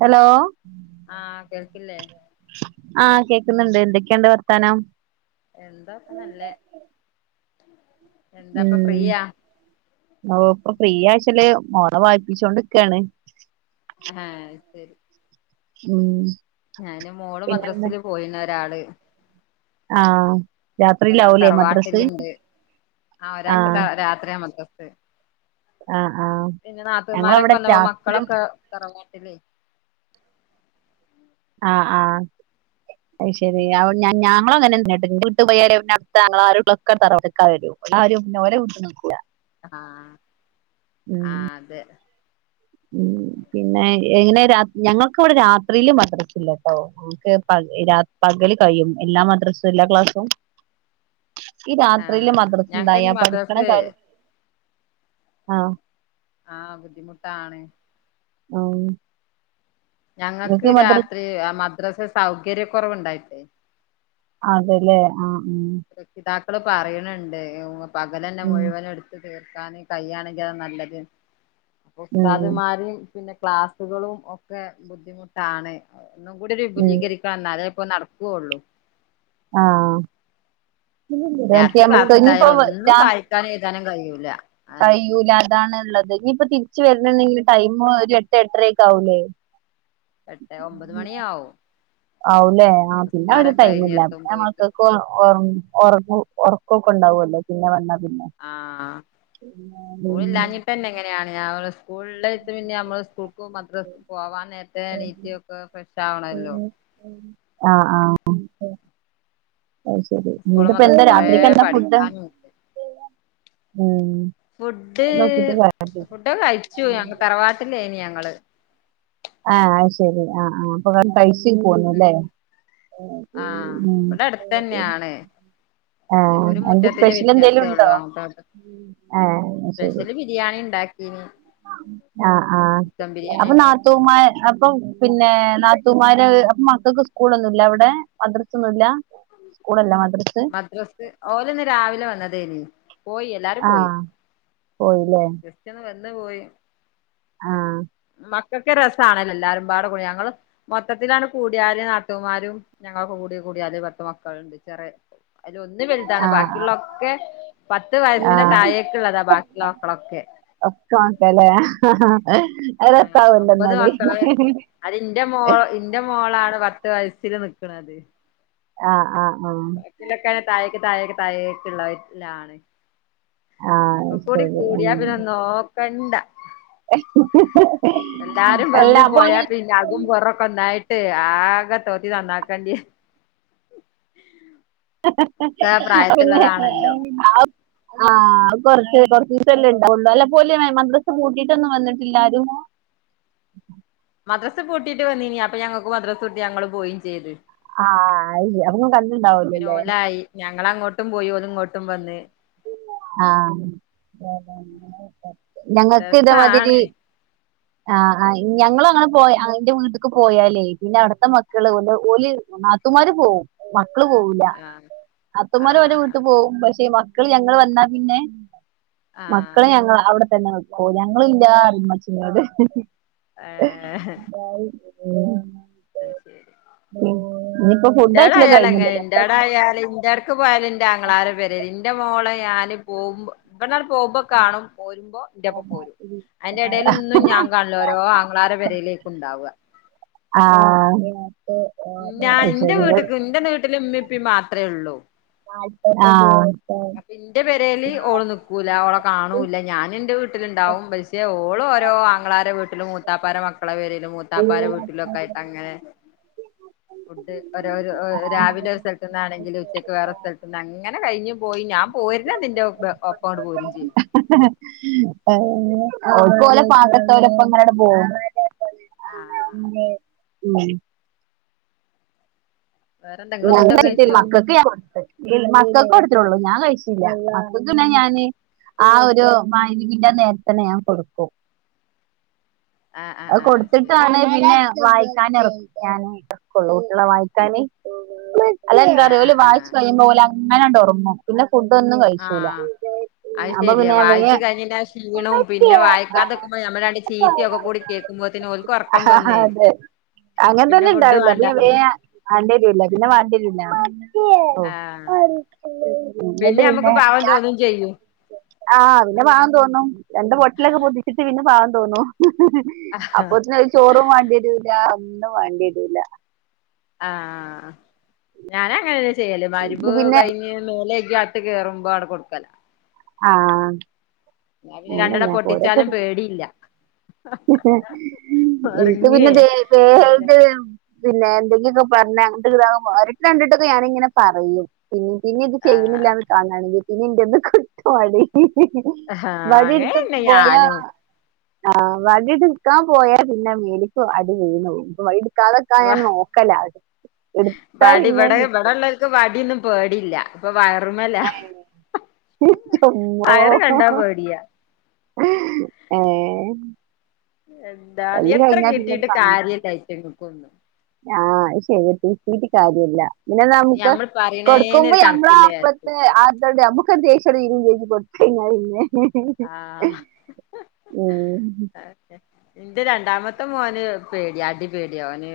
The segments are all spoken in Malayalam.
ഹെലോ ആഹ് കേൾക്കില്ലെ? ആഹ് കേക്കുന്നുണ്ട് ന്തൊക്കെയുണ്ട് വർത്താനം? എന്താപ്പ അല്ലെ. ഉം ഒ ഇപ്പ ഫ്രീ ആയ്ച്ചല് മോള വായിപ്പിച്ചോണ്ട്ക്കാണ്. ആഹ് ശരി. ഉം. ഞാന് മോള് പിന്നെന്താ മദ്രസില് പോയിന്ന ഒരാള് ആഹ്. ഒരാള് രാത്രിയിലാവൂലേ മദ്രസ് തറവാട്ടിലുണ്ട് ആ ഒരാക്ക് ത ആഹ് രാത്രിയാ മദ്ര ആഹ് ആഹ്. പിന്നെ നാത്തൂൻമാരക്കെ ഞങ്ങളവിടെ വന്നപ്പോ രാത്രി മക്കളൊക്ക തറവാട്ടിലെയ് ആഹ് ആഹ് അയ്ശരി, അവ് ഞാൻ ഞ ഞാമ്മ്ള് തന്നെ [unintelligible] [unintelligible] ഞങ്ങളാരു ളക്ക തറവാട്ടിക്ക വെരൂ ആരും ഓര വീട്ടി നിക്കൂല. ആഹ് ഉം ആഹ് അതെ. ഉം പിന്നെ എങ്ങനെ രാത് ഞങ്ങക്ക്വ്ടെ രാത്രീല് മദ്രസല്ലാട്ടോ. നമുക്ക് പ രാ പകല് കഴിയും എല്ലാ മദ്രസ് എല്ലാ ക്ലാസ്സും ഈ രാത്രീല് ആഹ് മദ്രസുണ്ടായ ഞങ്ങക്കിനി പഠിക്ണ മദ്രസ് കാര്യം ആഹ് ആഹ് ബുദ്ധിമുട്ടാണ്. ആഹ്. ഞങ്ങക്ക് രാത്രീ അ മദ്രസ സൗകര്യക്കൊറവുണ്ടായിട്ടെയ് അതല്ലേ ആഹ് ഉം. രക്ഷിതാക്കള് പറയ്ണ് ണ്ട് പകലന്നെ ഉം മുഴുവനും എടു ത്ത് തീർക്കാന് കയ്യാണെങ്കി അയ് നല്ലത് പ്പൊ ഉം ഉസ്താദ്മാര് പിന്നെ ക്ലാസ്സുകളും ഒക്കെ ബുദ്ധിമുട്ടാണ് ഒന്നുംകൂടി രു ഉം വിപുലീകരി ക്ക എന്നാലെ ഇപ്പൊ നടക്ക്‌വോള്ളൂ. ആഹ്. [unintelligible] [unintelligible] രാത്രി ക്ലാസ് [unintelligible] ഇനിപ്പോ ഉണ്ടായാലും ഒന്നും രാ വായിക്കാനും എഴുതാനും കഴിയൂല അതന്നെ കഴിയൂല അതാണ് ള്ളത് ഇനീപ്പ തിരിച്ച് വര്ണ് ണ്ടെങ്കില് ടൈമ് ഒരു എട്ട് എട്ടരെക്കെ ആവൂല്ലേ. എട്ടെ ഒമ്പത് മണിയാവും. ആവൂല്ലേ ആഹ് പിന്നെ ഒരു നിസ്കാരൊക്കെ ടൈമില്ല പ്പ കഴിഞ്ഞെത്തുമ്പോഴേക്ക് ഞമ്മൾക്ക് പ്പൊ ഒറ ഒറക്ക്‌ ഒറക്കക്കോ ണ്ടാവോല്ലോ പിന്നെ വന്ന പിന്നെ. ആഹ് സ്കൂളില്ലാഞ്ഞിട്ടന്നേ ഇങ്ങനെയാ സ്കൂള് ട്ട് പിന്നെ അമ്മള് സ്കൂൾക്കു മദ്രസ്ക്ക്‌ പോവാൻ നെര എണീറ്റ് ഒക്കാ ഫ്രഷ് ആവണല്ലോ. ആഹ് ആഹ്. അയ്ശരി സ്കൂളും ഇന്ന്ട്ട്പ്പേന്താ മദ്രസും കൊറേ രാത്രിക്കെന്താ ഫുഡ്? പഠിക്കാനുണ്ട് ഉം ഫുഡ് അത് നോക്കിട്ട് കാ ഫുഡൊക്ക കയിച്ചു ഞങ്ങ തറവാട്ട്ലെനു ഞങ്ങള്. ആഹ് അയ്ശെരി ആഹ് ആഹ് അപ്പൊ നിങ്ങ കയി ത്തി പോന്നൂല്ലേ ആഹ് ഉം ഇവിടെ അടുത്ത് തന്നെയാണ് ആഹ് ഒരു എന്തേ മുറ്റത്തിന്റെ വ്യത്യാസേ ഉള്ളൂ സ്പെഷ്യലെന്തെലുണ്ടോ അങ്ങോട്ടോട്ട് ഉം ആഹ് അയ് ശെരി ബിരിയാണിണ്ടാക്കീനി ആഹ് ആഹ് അപ്പൊ ഉണ്ടാക്കീന് നാത്തൂമാര് അപ്പം പിന്നെ നാത്തൂമാര് അപ്പം മക്കക്ക് സ്കൂളൊന്നൂല്ലവടെ മദ്രസൊന്നൂല്ല. സ്കൂളല്ല മദ്രസ്സ്. മദ്രസ് ഓല്ന്ന് രാവിലെ വന്നതേനി പോയി എല്ലാരും പോയി ആഹ് പോയില്ലേ ജെസ്റ്റൊന്ന് വന്ന് പോയി. ആഹ് മക്കക്ക് രസാണല്ലോ എല്ലാരുംപാട കൂടി ഞങ്ങൾ മൊത്തത്തിലാണ്ട് കൂട്യാല് നാത്തൂമാരും ഞങ്ങളൊക്കെകൂടി കൂട്യാല് പത്ത് മക്കള്ണ്ട് ചെറ്യേ അയ്ലൊന്ന് വെൽതാണ് ആഹ് ആഹ് ബാക്കിള്ളൊക്കെ പത്ത് വയസ്സിന് ആഹ് താഴേക്ക്ള്ളതാ ബാക്കിള്ളമക്കളൊക്കെ ഒക്കെ [unintelligible] ക്കലേ അത് രസായല്ലോന്നാല് അയ്‌ലിൻ്റെ മോള് ഇൻ്റെ മോളാണ് പത്ത് വയസ്സില് നിക്ക്ണത്. ആഹ് ആഹ് ആഹ് ക്കിലൊക്കെ താഴേക്ക് താഴേക്ക് താഴേക്ക്ള്ളാവെ ലാണ്. ആഹ് അത് ഒക്കെകൂടി ശരി ഉം കൂട്യാ പിന്നെ നോക്കണ്ട. [inaudible] എല്ലാരും അല്ല വന്ന് അപ്പൊ പോയാ പിന്നെ അകും പൊറൊക്കൊന്നായിട്ട് ആകെ തോത്തി നന്നാക്കെണ്ട്യെ ഒക്കെ അത് പിന്നെ പ്രായത്തിലുള്ളതാണല്ലോ ആ ആഹ് അത് കൊർച്ച് കൊർവ്വീസല്ലേ ണ്ടാവോള്ളൂ അല്ലപ്പോല് മൈ മദ്രസ്സ് പൂട്ടിയിട്ടൊന്നും വന്നിട്ടില്ലാരും. മദ്രസ് പൂട്ടീട്ട് വന്നീനി അപ്പൊ ഞങ്ങക്ക് മദ്രാസൂട്ടി ഞങ്ങള് പോയിം ചെയ്ത്. ആഹ് അയ്യ് അപ്പങ്ങള് പിന്നെ കണ്ട്ണ്ടാവൂലല്ലേ. ഓലായി ഞങ്ങളങ്ങോട്ടും പോയി ഓല്ങ്ങോട്ടും വന്ന്. ആഹ് ഞങ്ങക്കിതേമാതിരി രസാണ് ആഹ് ആഹ് ഞങ്ങൾ അങ്ങനെ പോയ ഇന്റെ വീട്ട്ക്ക് പോയാലേ പിന്നെ അവട്ത്തെ മക്കള് ഓല ഓല് നാത്തൂമാര് പോവും മക്കള് പോവൂല്ല ആഹ് നത്തൂമാര് അവരെ വീട്ട് ആഹ് പോവും പക്ഷേ മ ക്കള് ഞങ്ങൾ വന്നാ പിന്നെ മക്കള് ആഹ് ഞങ്ങ അവടെത്തന്നെ നി ഓല് ഞങ്ങളില്ലറിം ഇമ്മച്ചിനോട് ഏഹ് അയ് ശെരി ഇനിയിപ്പോ ഫുഡ് കഴിച്ചില്ല ഇൻ്റാടായാലങ്ങനെ കഴിഞ്ഞില്ലല്ലോ ഇൻ്റാടായാല് ഇൻ്റാട് ക്ക് പോയല് ഇൻ്റാ ങ്ങളാരെ പെരേല് ഇൻ്റെ മോളേ ഞാന് പോവുമ്പോ ഇബട്ന്നാണ്ട് പോവുമ്പോ കാണും പോരുമ്പം ഇന്റെ പ്പം പോരും അയ്ന്റെ ടെലൊന്നും ഞാൻ കാ ല്ലോരോ ആങ്ങളാരെ പെരേലേക്കുണ്ടാവ. ആഹ് ഞാ ഇന്റെ വീട്ട്ക്ക് ഇന്റെ നീട്ട്ല് ഇമ്മിപ്പിം മാത്രേള്ളൂ. ആഹ് ഇന്റെ പേരേല് ഓള് നിക്കൂല ഓളെ കാണൂല്ല ഞാന് ന്റെ വീട്ട്‌ല്ണ്ടാവും പക്ഷേ ഓ ഓളോരോ ആങ്ങളാരെ വീട്ട്ലും മൂത്താപ്പാരെ മക്കളെ പേരേലും മൂത്താപ്പാരെ വീട്ടിലൊക്കായിട്ടങ്ങനെ ഫുഡ് ഓരോരോ രാവിലൊര് സ്ഥല്ത്ത്ന്നാണെങ്കില് ഉച്ചക്ക് വേറെ സ്ഥൽത്ത്ന്ന് അങ്ങനെ കഴിഞ്ഞു പോയി ഞാം പോര്നന്ന് ഇന്റെ ബ ഒപ്പങ്ങട്ട് പോരും ചെയ്യും. ഓല്ക്ക് ഓലെ പാകത്തോലപ്പങ്ങനണ്ട് പോവും. ആഹ് [unintelligible] ഉം വേറെന്താ ഇങ്ങള് ഞാ ഫുഡൊക്കെ കഴ്ച്ചിട്ടില്ല കഴിച്ചോ മക്കക്ക് ഞാ കൊട്ത്ത്. മക്കക്കൊട്ത്ത്ട്ടൊള്ളൂ ഞാൻ കയിച്ചില്ല അപ്പ പിന്നെ ഞാന് ആ ഒരു മഗ്‌രിബിന്റെ നേരതെന്നെ ഞാൻ കൊട്ക്കും. ആഹ് ആഹ് അത് ആഹ് ശരി കൊട്ത്ത്ട്ടാണ് പിന്നെ വായിക്കാനെർ ഞാന് എർക്കൊള്ളൂ കുട്ട്യെളെ വായിക്കാന്. ആഹ് അതെന്താറ്യോ ആഹ് ഓല് വായിച്ച് ആഹ് കയുമ്പോലങ്ങനാണ്ടൊർങ്ങും പിന്നെ ഫുഡൊന്നും കയിച്ചൂല. ആഹ് അത് ശരിയാ വായിച്ചു കഴിഞ്ഞ ആ ക്ഷീണവും പിന്നെ വായിക്കാത്തതൊക്കുമ്പോ നമ്മാണ്ട് ചീയും ഒക്കെ കൂടി കേൾക്കുമ്പോ ഓല്ക് ഉറക്കം വന്നേ അതെ അങ്ങനെ പിന്നെ തന്നെ ഫുഡ് ഉണ്ടാവല് വേണ്ടാ അപ്പോപിന്നെ പറയും ഞാൻ പിന്നെ വാണ്ടിരില്ല ആഹ് പിന്നെ നമുക്ക് പാവം തോന്നും ചെയ്യൂ ആഹ് പിന്നെ പാവം തോന്നും രണ്ട് പൊട്ടിലൊക്കെ പൊതിച്ചിട്ട് പിന്നെ പാവം തോന്നു അപ്പൊത്തിന് ഒരു ചോറും വാണ്ടിവരൂല ഒന്നും വേണ്ടിടൂല ആഹ ഞാന അങ്ങനെന്ന ചെയ്യല് ഇത് മരിമ്പ് പിന്നെ കഴിഞ്ഞ് മേലേഗി അകത്ത് കയറുമ്പാണ് കൊടുക്കല ആഹ ഞാൻ പിന്നെ അന്നെ രണ്ടെണ്ണം പൊട്ടിച്ചാലും [unintelligible] പേടിയില്ല എനിക്ക് ഒറങ്ങേ പിന്നെത് എന്തേലും [unintelligible] പിന്നെ എന്തെങ്കിലുമൊക്കെ പറഞ്ഞ അങ്ങട്ട് ഇത ഒട്ട് രണ്ടിട്ടൊക്കെ ഞാനിങ്ങനെ പറയും പിന്നെ പിന്നെ ഇത് ആ ചെയ്യുന്നില്ല എന്ന് തോന്നാണെങ്കിൽ പിന്നെ എന്റെന്ത് [unintelligible] ആഹ് വടി എടുത്തക്ക് അങ്ങനെന്നെ പോയാ ഞാനും ആ വടിട്ക്കാൻ പോയാൽ പിന്നെ മേലപ്പ അടി വീന്ന്പോകും ക്കളൊക്കെ വ ഞാൻ നോക്കല അ എടുത്താ വടി പിന്നെ ഇവിടെ കിട്ടും ഇവിടെള്ളോർക്ക് വടിയൊന്നും പേടില്ല ഇപ്പൊ വയറുമല്ല ചുമ്മോ വയറ് കണ്ടാ പടിയാ [unintelligible] എന്താ തല്ല് എത്ര കഴിഞ്ഞാ പിന്നെ കിട്ടിയിട്ടും കാര്യല്ലായിറ്റ ങ്ങക്ക്ന്നും ആഹ ശരി കിട്ടീട്ട് കാര്യമല്ല ഇന്നെ നമുക്ക് ഞമ്മൾ കൊടുക്കൊ്പോ പറയണേനൊരു അമ്മള കണക്കില്ലേ വിചാരിച്ചു അപ്പത്തെ ആണ്ട് അമ്മ ദേശോടെ [unintelligible] കൊടുത്ത കഴിഞ്ഞ പിന്നെ ആഹ് ഉ അതെ ഇന്റെ രണ്ടാമത്തെ മോന് പേടി അടി പേടി ഓന്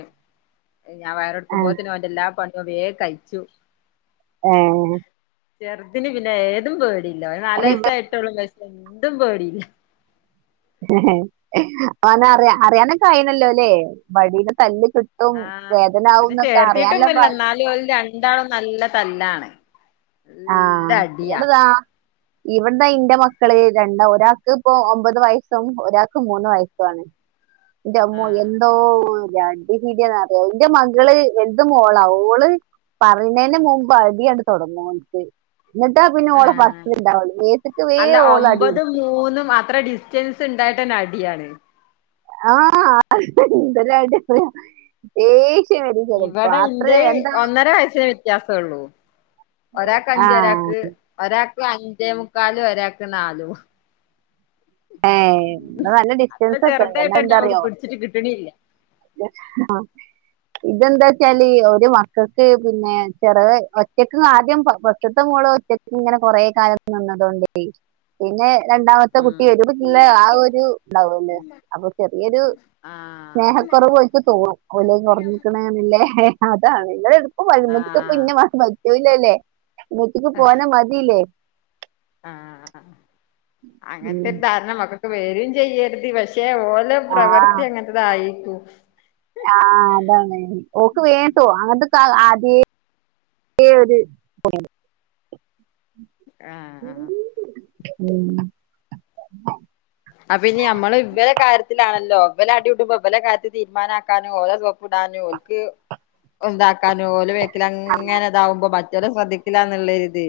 ഞാൻ ആ, വയറെടുക്കുമ്പോത്തന് ഓന്റെ എല്ലാ പണിയും വേഗ കഴിച്ചു ഏ ചെറുതിന് പിന്നെ ഏതും പേടിയില്ല നാല് അല്ല ഇവ- വയസായിട്ടോളും [unintelligible] എന്തും പേടിയില്ല [unintelligible] ഓന അറിയ അറിയാനൊക്കെനല്ലോ അല്ലേ വഴിയുടെ തല്ല് കിട്ട വും വേദന ആക എന്നൊക്കെ അറിയാനല്ല പ അാല [unintelligible] എന്താളും നല്ല തല്ലാണ് ആഹ നല്ല അടിയാ ഇവിടെതാ ഇവിടന്ന് ഇന്റെ മക്കള് രണ്ടാ ഒരാൾക്ക് ഇപ്പോ ഒമ്പത് വയസ്സും ഒരാക്ക് മൂന്ന് വയസ്സുണ് ഉ [unintelligible] ഇന്റെമ്മോ എന്തോരടി ന്ന്റിയോ എന്റെ മകള് വലത് മോളാ ഓള് പറയ്ണതിന് മുമ്പ് അടിയാണ് തുടങ്ങു എന്നിട്ടാ പിന്നെ ഓള ആഹ് പറചില് ഇണ്ടാവുള്ളൂ മേത്തക്ക് വേ അല്ല ഓള ഒമ്പതും അടിപടിച്ചു മൂന്നും അത്ര ഡിസ്റ്റൻസ് ഉണ്ടായിട്ടന്നെ നടിയാണ് ആ എന്റരഡിയാണ് ഏയ് ഇവിടെ ഇന്ത്യ ഒന്നര വയസ്സ വ്യത്യാസ ഉള്ളൂ ഒരാക്ക് ആ അഞ്ചും ഒരാക്ക് ഒരാൾക്ക് അഞ്ചേ മുക്കാലും ഒരാൾക്ക് നാലും ഏ നല്ല അത്ര ഡിസ്റ്റൻസ് ഒക്കെണ്ട്ല്ലേ ചെറുതായിട്ടന്നെ നമുക്ക് എന്താറിയോ പിടിച്ചിട്ട് കിട്ടണില്ല ആഹ ഇതെന്താ വെച്ചാല് ഒരു മക്കൾക്ക് പിന്നെ ചെറ ഒച്ചക്ക് ആദ്യം ഫസ്റ്റ്ത്തെ മോള ഒറ്റക്ക് ഇങ്ങനെ കൊറെേ കാലം നിന്നതൊണ്ടേ പിന്നെ രണ്ടാമത്തെ കു ഉം ട്ടില്ല ആ ഒരു ഉണ്ടാവല്ലേ അപ്പൊ ചെറിയൊരു ആഹ് സ്നേഹക്കുറവ് ഓല്ക് തോന്നും ഓല് ന്നൊരാങ്ങീക്ക്ന ല്ലേ അതാണ് നിങ്ങള എടുപ്പ പോയാലും ഇങ്ങൾക്ക് ഇന്നെ ആഹ് മാത്ര പറ്റുലല്ലേ ഉമ്മച്ചിക്ക് വനെ മതില്ലേ. ആ ഉം. അങ്ങനത്തെരു ധാരണം ഒക്കൊക്കെ വേരും ചെയ്യരുത്. പക്ഷെ ഓലും ആ പ്രവൃത്തി അങ്ങനത്തതായിക്കും. ആഹ അതാണ് ഓക്ക് വേട്ടോ അങ്ങനത്തെക്ക ആദ്യ ഏ [unintelligible] ആഹ് ആഹ് ഉം അപ്പ ഇനി നമ്മള് ഇവരെ കാര്യത്തിലാണല്ലോ വ് വല അടികുട്ടുമ്പോ വ് ല കാര്യൽ തീരുമാനമാക്കാനും ഓര സപ്പിടാനുംല്ല ഉണ്ടാക്കൻ ഒലെ അങ്ങനെ ഇതാവുമ്പോ മറ്റൊലെ ശ്രദ്ധിചില്ലാ ന്ന് ള്ളേര് ഇത്‌.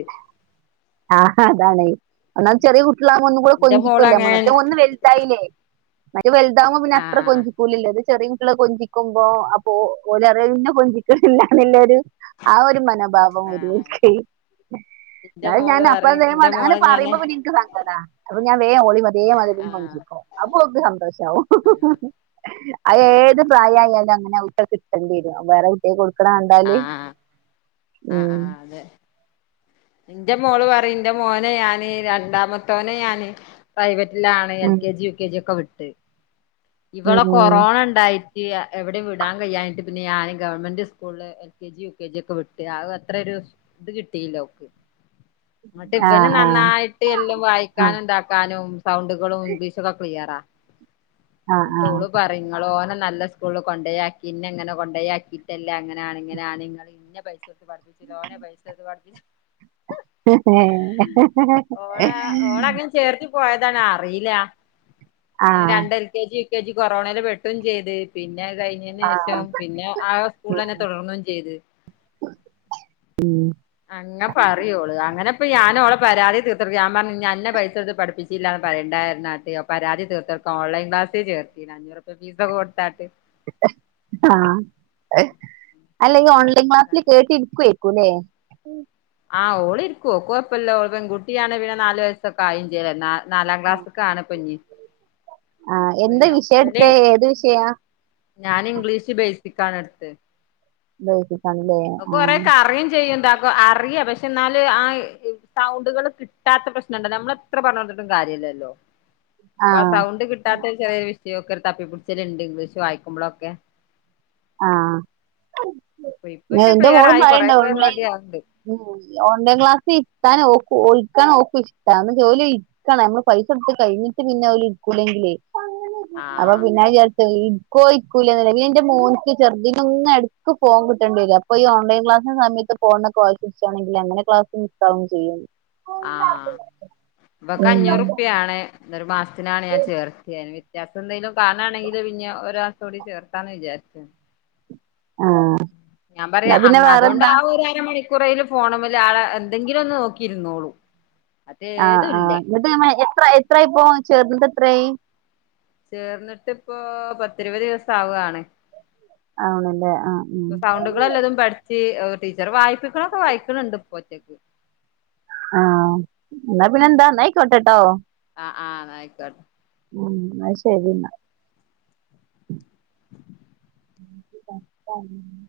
ആ അതാണ് ഒന്നാംത്തെ ചെിറിയ കുട്ടിള്ളാവുംബോ ഒന്നും കൂടെ എന്റെ മോള് കൊഞ്ചിക്കെല്ലോ അങ്ങനെ മറ്റേത് ഒന്ന് വെല്ത്.. വെൽത്തായില്ലേ മറ്റേത് വെലുതാവും ബോ പിന്നെ അത്ര ആഹ് കൊഞ്ചിക്കൂലില്ലത്. ചെറിയ കുട്ടികളെ കൊഞ്ചിക്കുമ്പോ അപ്പൊ ഓല് റിം അഹ് ഇന്നെ കൊഞ്ചിക്കില്ലന്നുള്ളരു. ആ ഒരു മനോഭാവം വരും ആഹ് ഒര് ക്കെ. എന്റെ ഇന്നാലും ഞാൻ മോള് അപ്പ പറയും എന്തെങ്കിലും എന്റെ അങ്ങന മോളെ ഞാന് പറുയുമ്പോ പിന്നെ എനിക്ക് സങ്കട അപ്പ ഞാൻ ഒളിമ് അതേ മതി... ഒളിം ആഹ് കളിപ്പിക്കും അപ്പൊ ഒക്ക് സന്തോഷവും. ആഹ് അത് ആഹ് ഏത് പ്രായ ആയാലും അങ്ങനെ അവും ട്ടാ ത് വരും വേറെ കൂട്ടിൾക്ക് കൊടുക്ക്ണത് കണ്ടാല് ആഹ് ഉം. ഇന്റെ മോള് പറയും എന്റെ മോനെ ഞാന് രണ്ടാമത്തോനെ ഞാന്. പ്രൈവറ്റിലാണ് എൽ ഉം. K G U K G ഒക്കെ പഠിച്ചത്. ഉം. ഇവളെ ഉം. കൊറോണ ണ്ടായിട്ട് എവിടെയും വിടാൻ കഴിയാഞ്ഞിട്ട് പിന്നെ ഞാന് ഗവൺമെന്റ് സ്കൂളില്.. L K G U K G ഒക്കെ വിട്ട് ആഹ് അത്രരു ഇത് കിട്ടില്ലോൾക്ക്.. ന്നെട്ട് ആ ഇവന് ആ നന്നായിട്ട് എല്ലാം ആ വായിക്കാനും ഇണ്ടാക്കനും. കനും സൗണ്ടുകളും ഇംഗ്ലീഷക്കെ ക്ലിയറ ആ ന്നെട്ട് ആ ഒള്ള് പറഞ്ഞ്. ങ്ങൾ ഓനെ നല്ല സ്കൂള് കൊണ്ടോ ആക്കി ന്നങ്ങനെ കൊണ്ട ആക്കിയിട്ടല്ലേ അങ്ങനെയണ ഇങ്ങനെയ.. ഇന്നെ പൈസടുത്ത് പഠപ്പിച്ചിലാ ഓനെ പൈസത്ത് പഠിപ്പിച്ചു.. [unintelligible] ചേർത്ത് പോയതാണ് അറിയില്ല ആ അങ്ങ രണ്ട് എൽ കെ ജി.. കൊറോണെൽ പെട്ടും ചെയ്ത് പിന്നെ അത് കഴിഞ്ഞതിന് ആ ശേഷം പിന്നെ ആ.. സ്കൂൾ ന്നെ തുടർന്നും ചെയ്ത്.. അങ്ങ പറയും ഓള് അങ്ങനെപ്പ ഞാൻ ഓള പരാതി തീർ. ഞാ പറഞ്ഞ് അന്നെ പൈസകെടുത്ത് പഠപ്പിച്ചില്ല എന്ന് പറേണ്ടരുന്നു പരാതി തീർതൊ ഓൺലൈ ക്ലാസ്.. ചേർത്തിന് അഞ്ഞൂറുപ്പ്യ പീസ്ക്കെ കൊടുത്താട്ട്. ആ അല്ലെ ഇ ഓൺലൈൻ ക്ലസില് കേട്ട് ഇരിക്കുയ്ക്കൂല്ലെ. ആഹ ഓളിരിക്കും ഓൾക്ക് കുഴപ്പല്ലാ പെൺകുട്ടിയാണ് പിന്നെ നാല് വയസ്സൊക്കെ ആയി ചൈത് ന്നാ. നാലാം ക്ലാസ്ക്ക് ആണ് പ്പഞ്ഞി. ആഹ എന്താ വിഷയം എടുത്ത ഏത് വിഷയാ. ഞാൻ ഇംഗ്ലീഷ് ബൈസിക്കണ് എടുത്ത്. ബൈസിക്.. പ്പ കൊറെക്കെറിയും ചെയ്യുംന്താ.. അറിയ പക്ഷെ എന്നാല് ആ സൗണ്ടുകൾ കിട്ടാത്ത പ്രശ്നംണ്ടല്ലാ നമ്മൾ എത്ര പറഞ്ഞ് കൊട്ടുംതിട്ടും കാര്യല്ലല്ലോ. പ്പാ ആ സൗണ്ട് കിട്ട. കിട്ടാതെ ഒരു ചെറിയ വിഷയോ ഒക്ക് തപ്പിപിടിച്ചാല്ണ്ട് ഇംഗ്ലീഷ് വായിക്കുമ്പോഴൊക്കെ. ആഹ അപ്പൊ ഇപ്പൊ പിന്നെ ന്റെ ക്ലിയർ മോളും ആയി പറയിണ്ട് കൊറെയൊക്കെ ഓൺലൈൻ. റെഡി ആവണ്ട് ഉ ഓൺലൈൻ ക്ലാസ് ഇര്ത്താൻ ഓൾക്ക് ഇരിക്കാൻ ഓൾക്ക് ഇഷ്ടാ ന്ന ജോലി.. നഷ്ട്ടാണ് നമ്മൾ പൈസ കെടുത്ത് കഴിഞ്ഞിട്ട് പിന്നെ ഓല് ഇരിക്കുലെന്ക്കിലെ.. അപ്പൊ ആഹ് പിന്നെ ചേർത്ത് ഇരിക്കോ ഇരിക്കൂലെന്ന് പിന്നെ ന്റെ മോൻ. ചെറുതിന്നെന്ന് എടെക്ക് ഫോൺ കിട്ടേണ്ടി വരും അപ്പ ഓൺലൈൻ ക്ലാസി സമയത്ത് ഫോൺ വാശി പിടിച്ചാണെങ്കിൽ എങ്ങനെ ക്ലാസ്. മിസ്സാവും ചെയ്യും. ആഹ ഇവെക്ക് അഞ്ഞൂറുപ്യണ് ഒരു മാസത്തിനാണ് ഞാൻ ചേർത്തിന്. വിത്യാസം എന്തെങ്കിലും കാണാണെങ്കില്ൽ പിന്നെ ഒരു മാസം കൂടി ചേർത്താന്ന് വിചാരിച്ചു.. ആ.. ഞാൻ പറയാ അങ്ങ് അതൊണ്ട് ആ ഒര് അര മണി.. കുറെൽ ഫോണ് മെൽ എന്തെങ്കിലും ഒന്ന് നോക്കിരുന്നോളൂ.. ആഹ് ആഹ് ഇന്നെട്ട് എത്ര എത്രായി ഇപ്പോ ചേർന്ന്ട്ട് എത്രായി.. ചേർന്നിട്ട്പ്പോ പത്തിരുപത് ദിവസം ആവാണ്.. ആണല്ലേ ആ ഉം.. വല്ലതും പഠിച്ച് ടീച്ചർ വായിപ്പിക്കണൊക്കെ വായിക്കണണ്ട് ഇപ്പോ ഒറ്റക്ക്.. ആഹ ന്നാ പിന്നെ എന്താ ന്നയിക്കോട്ടട്ടോ.. ആഹ് ആഹ് ന്ന ആയിക്കോട്ടെ ഉം അത് ശരി എന്നാ ത [unintelligible]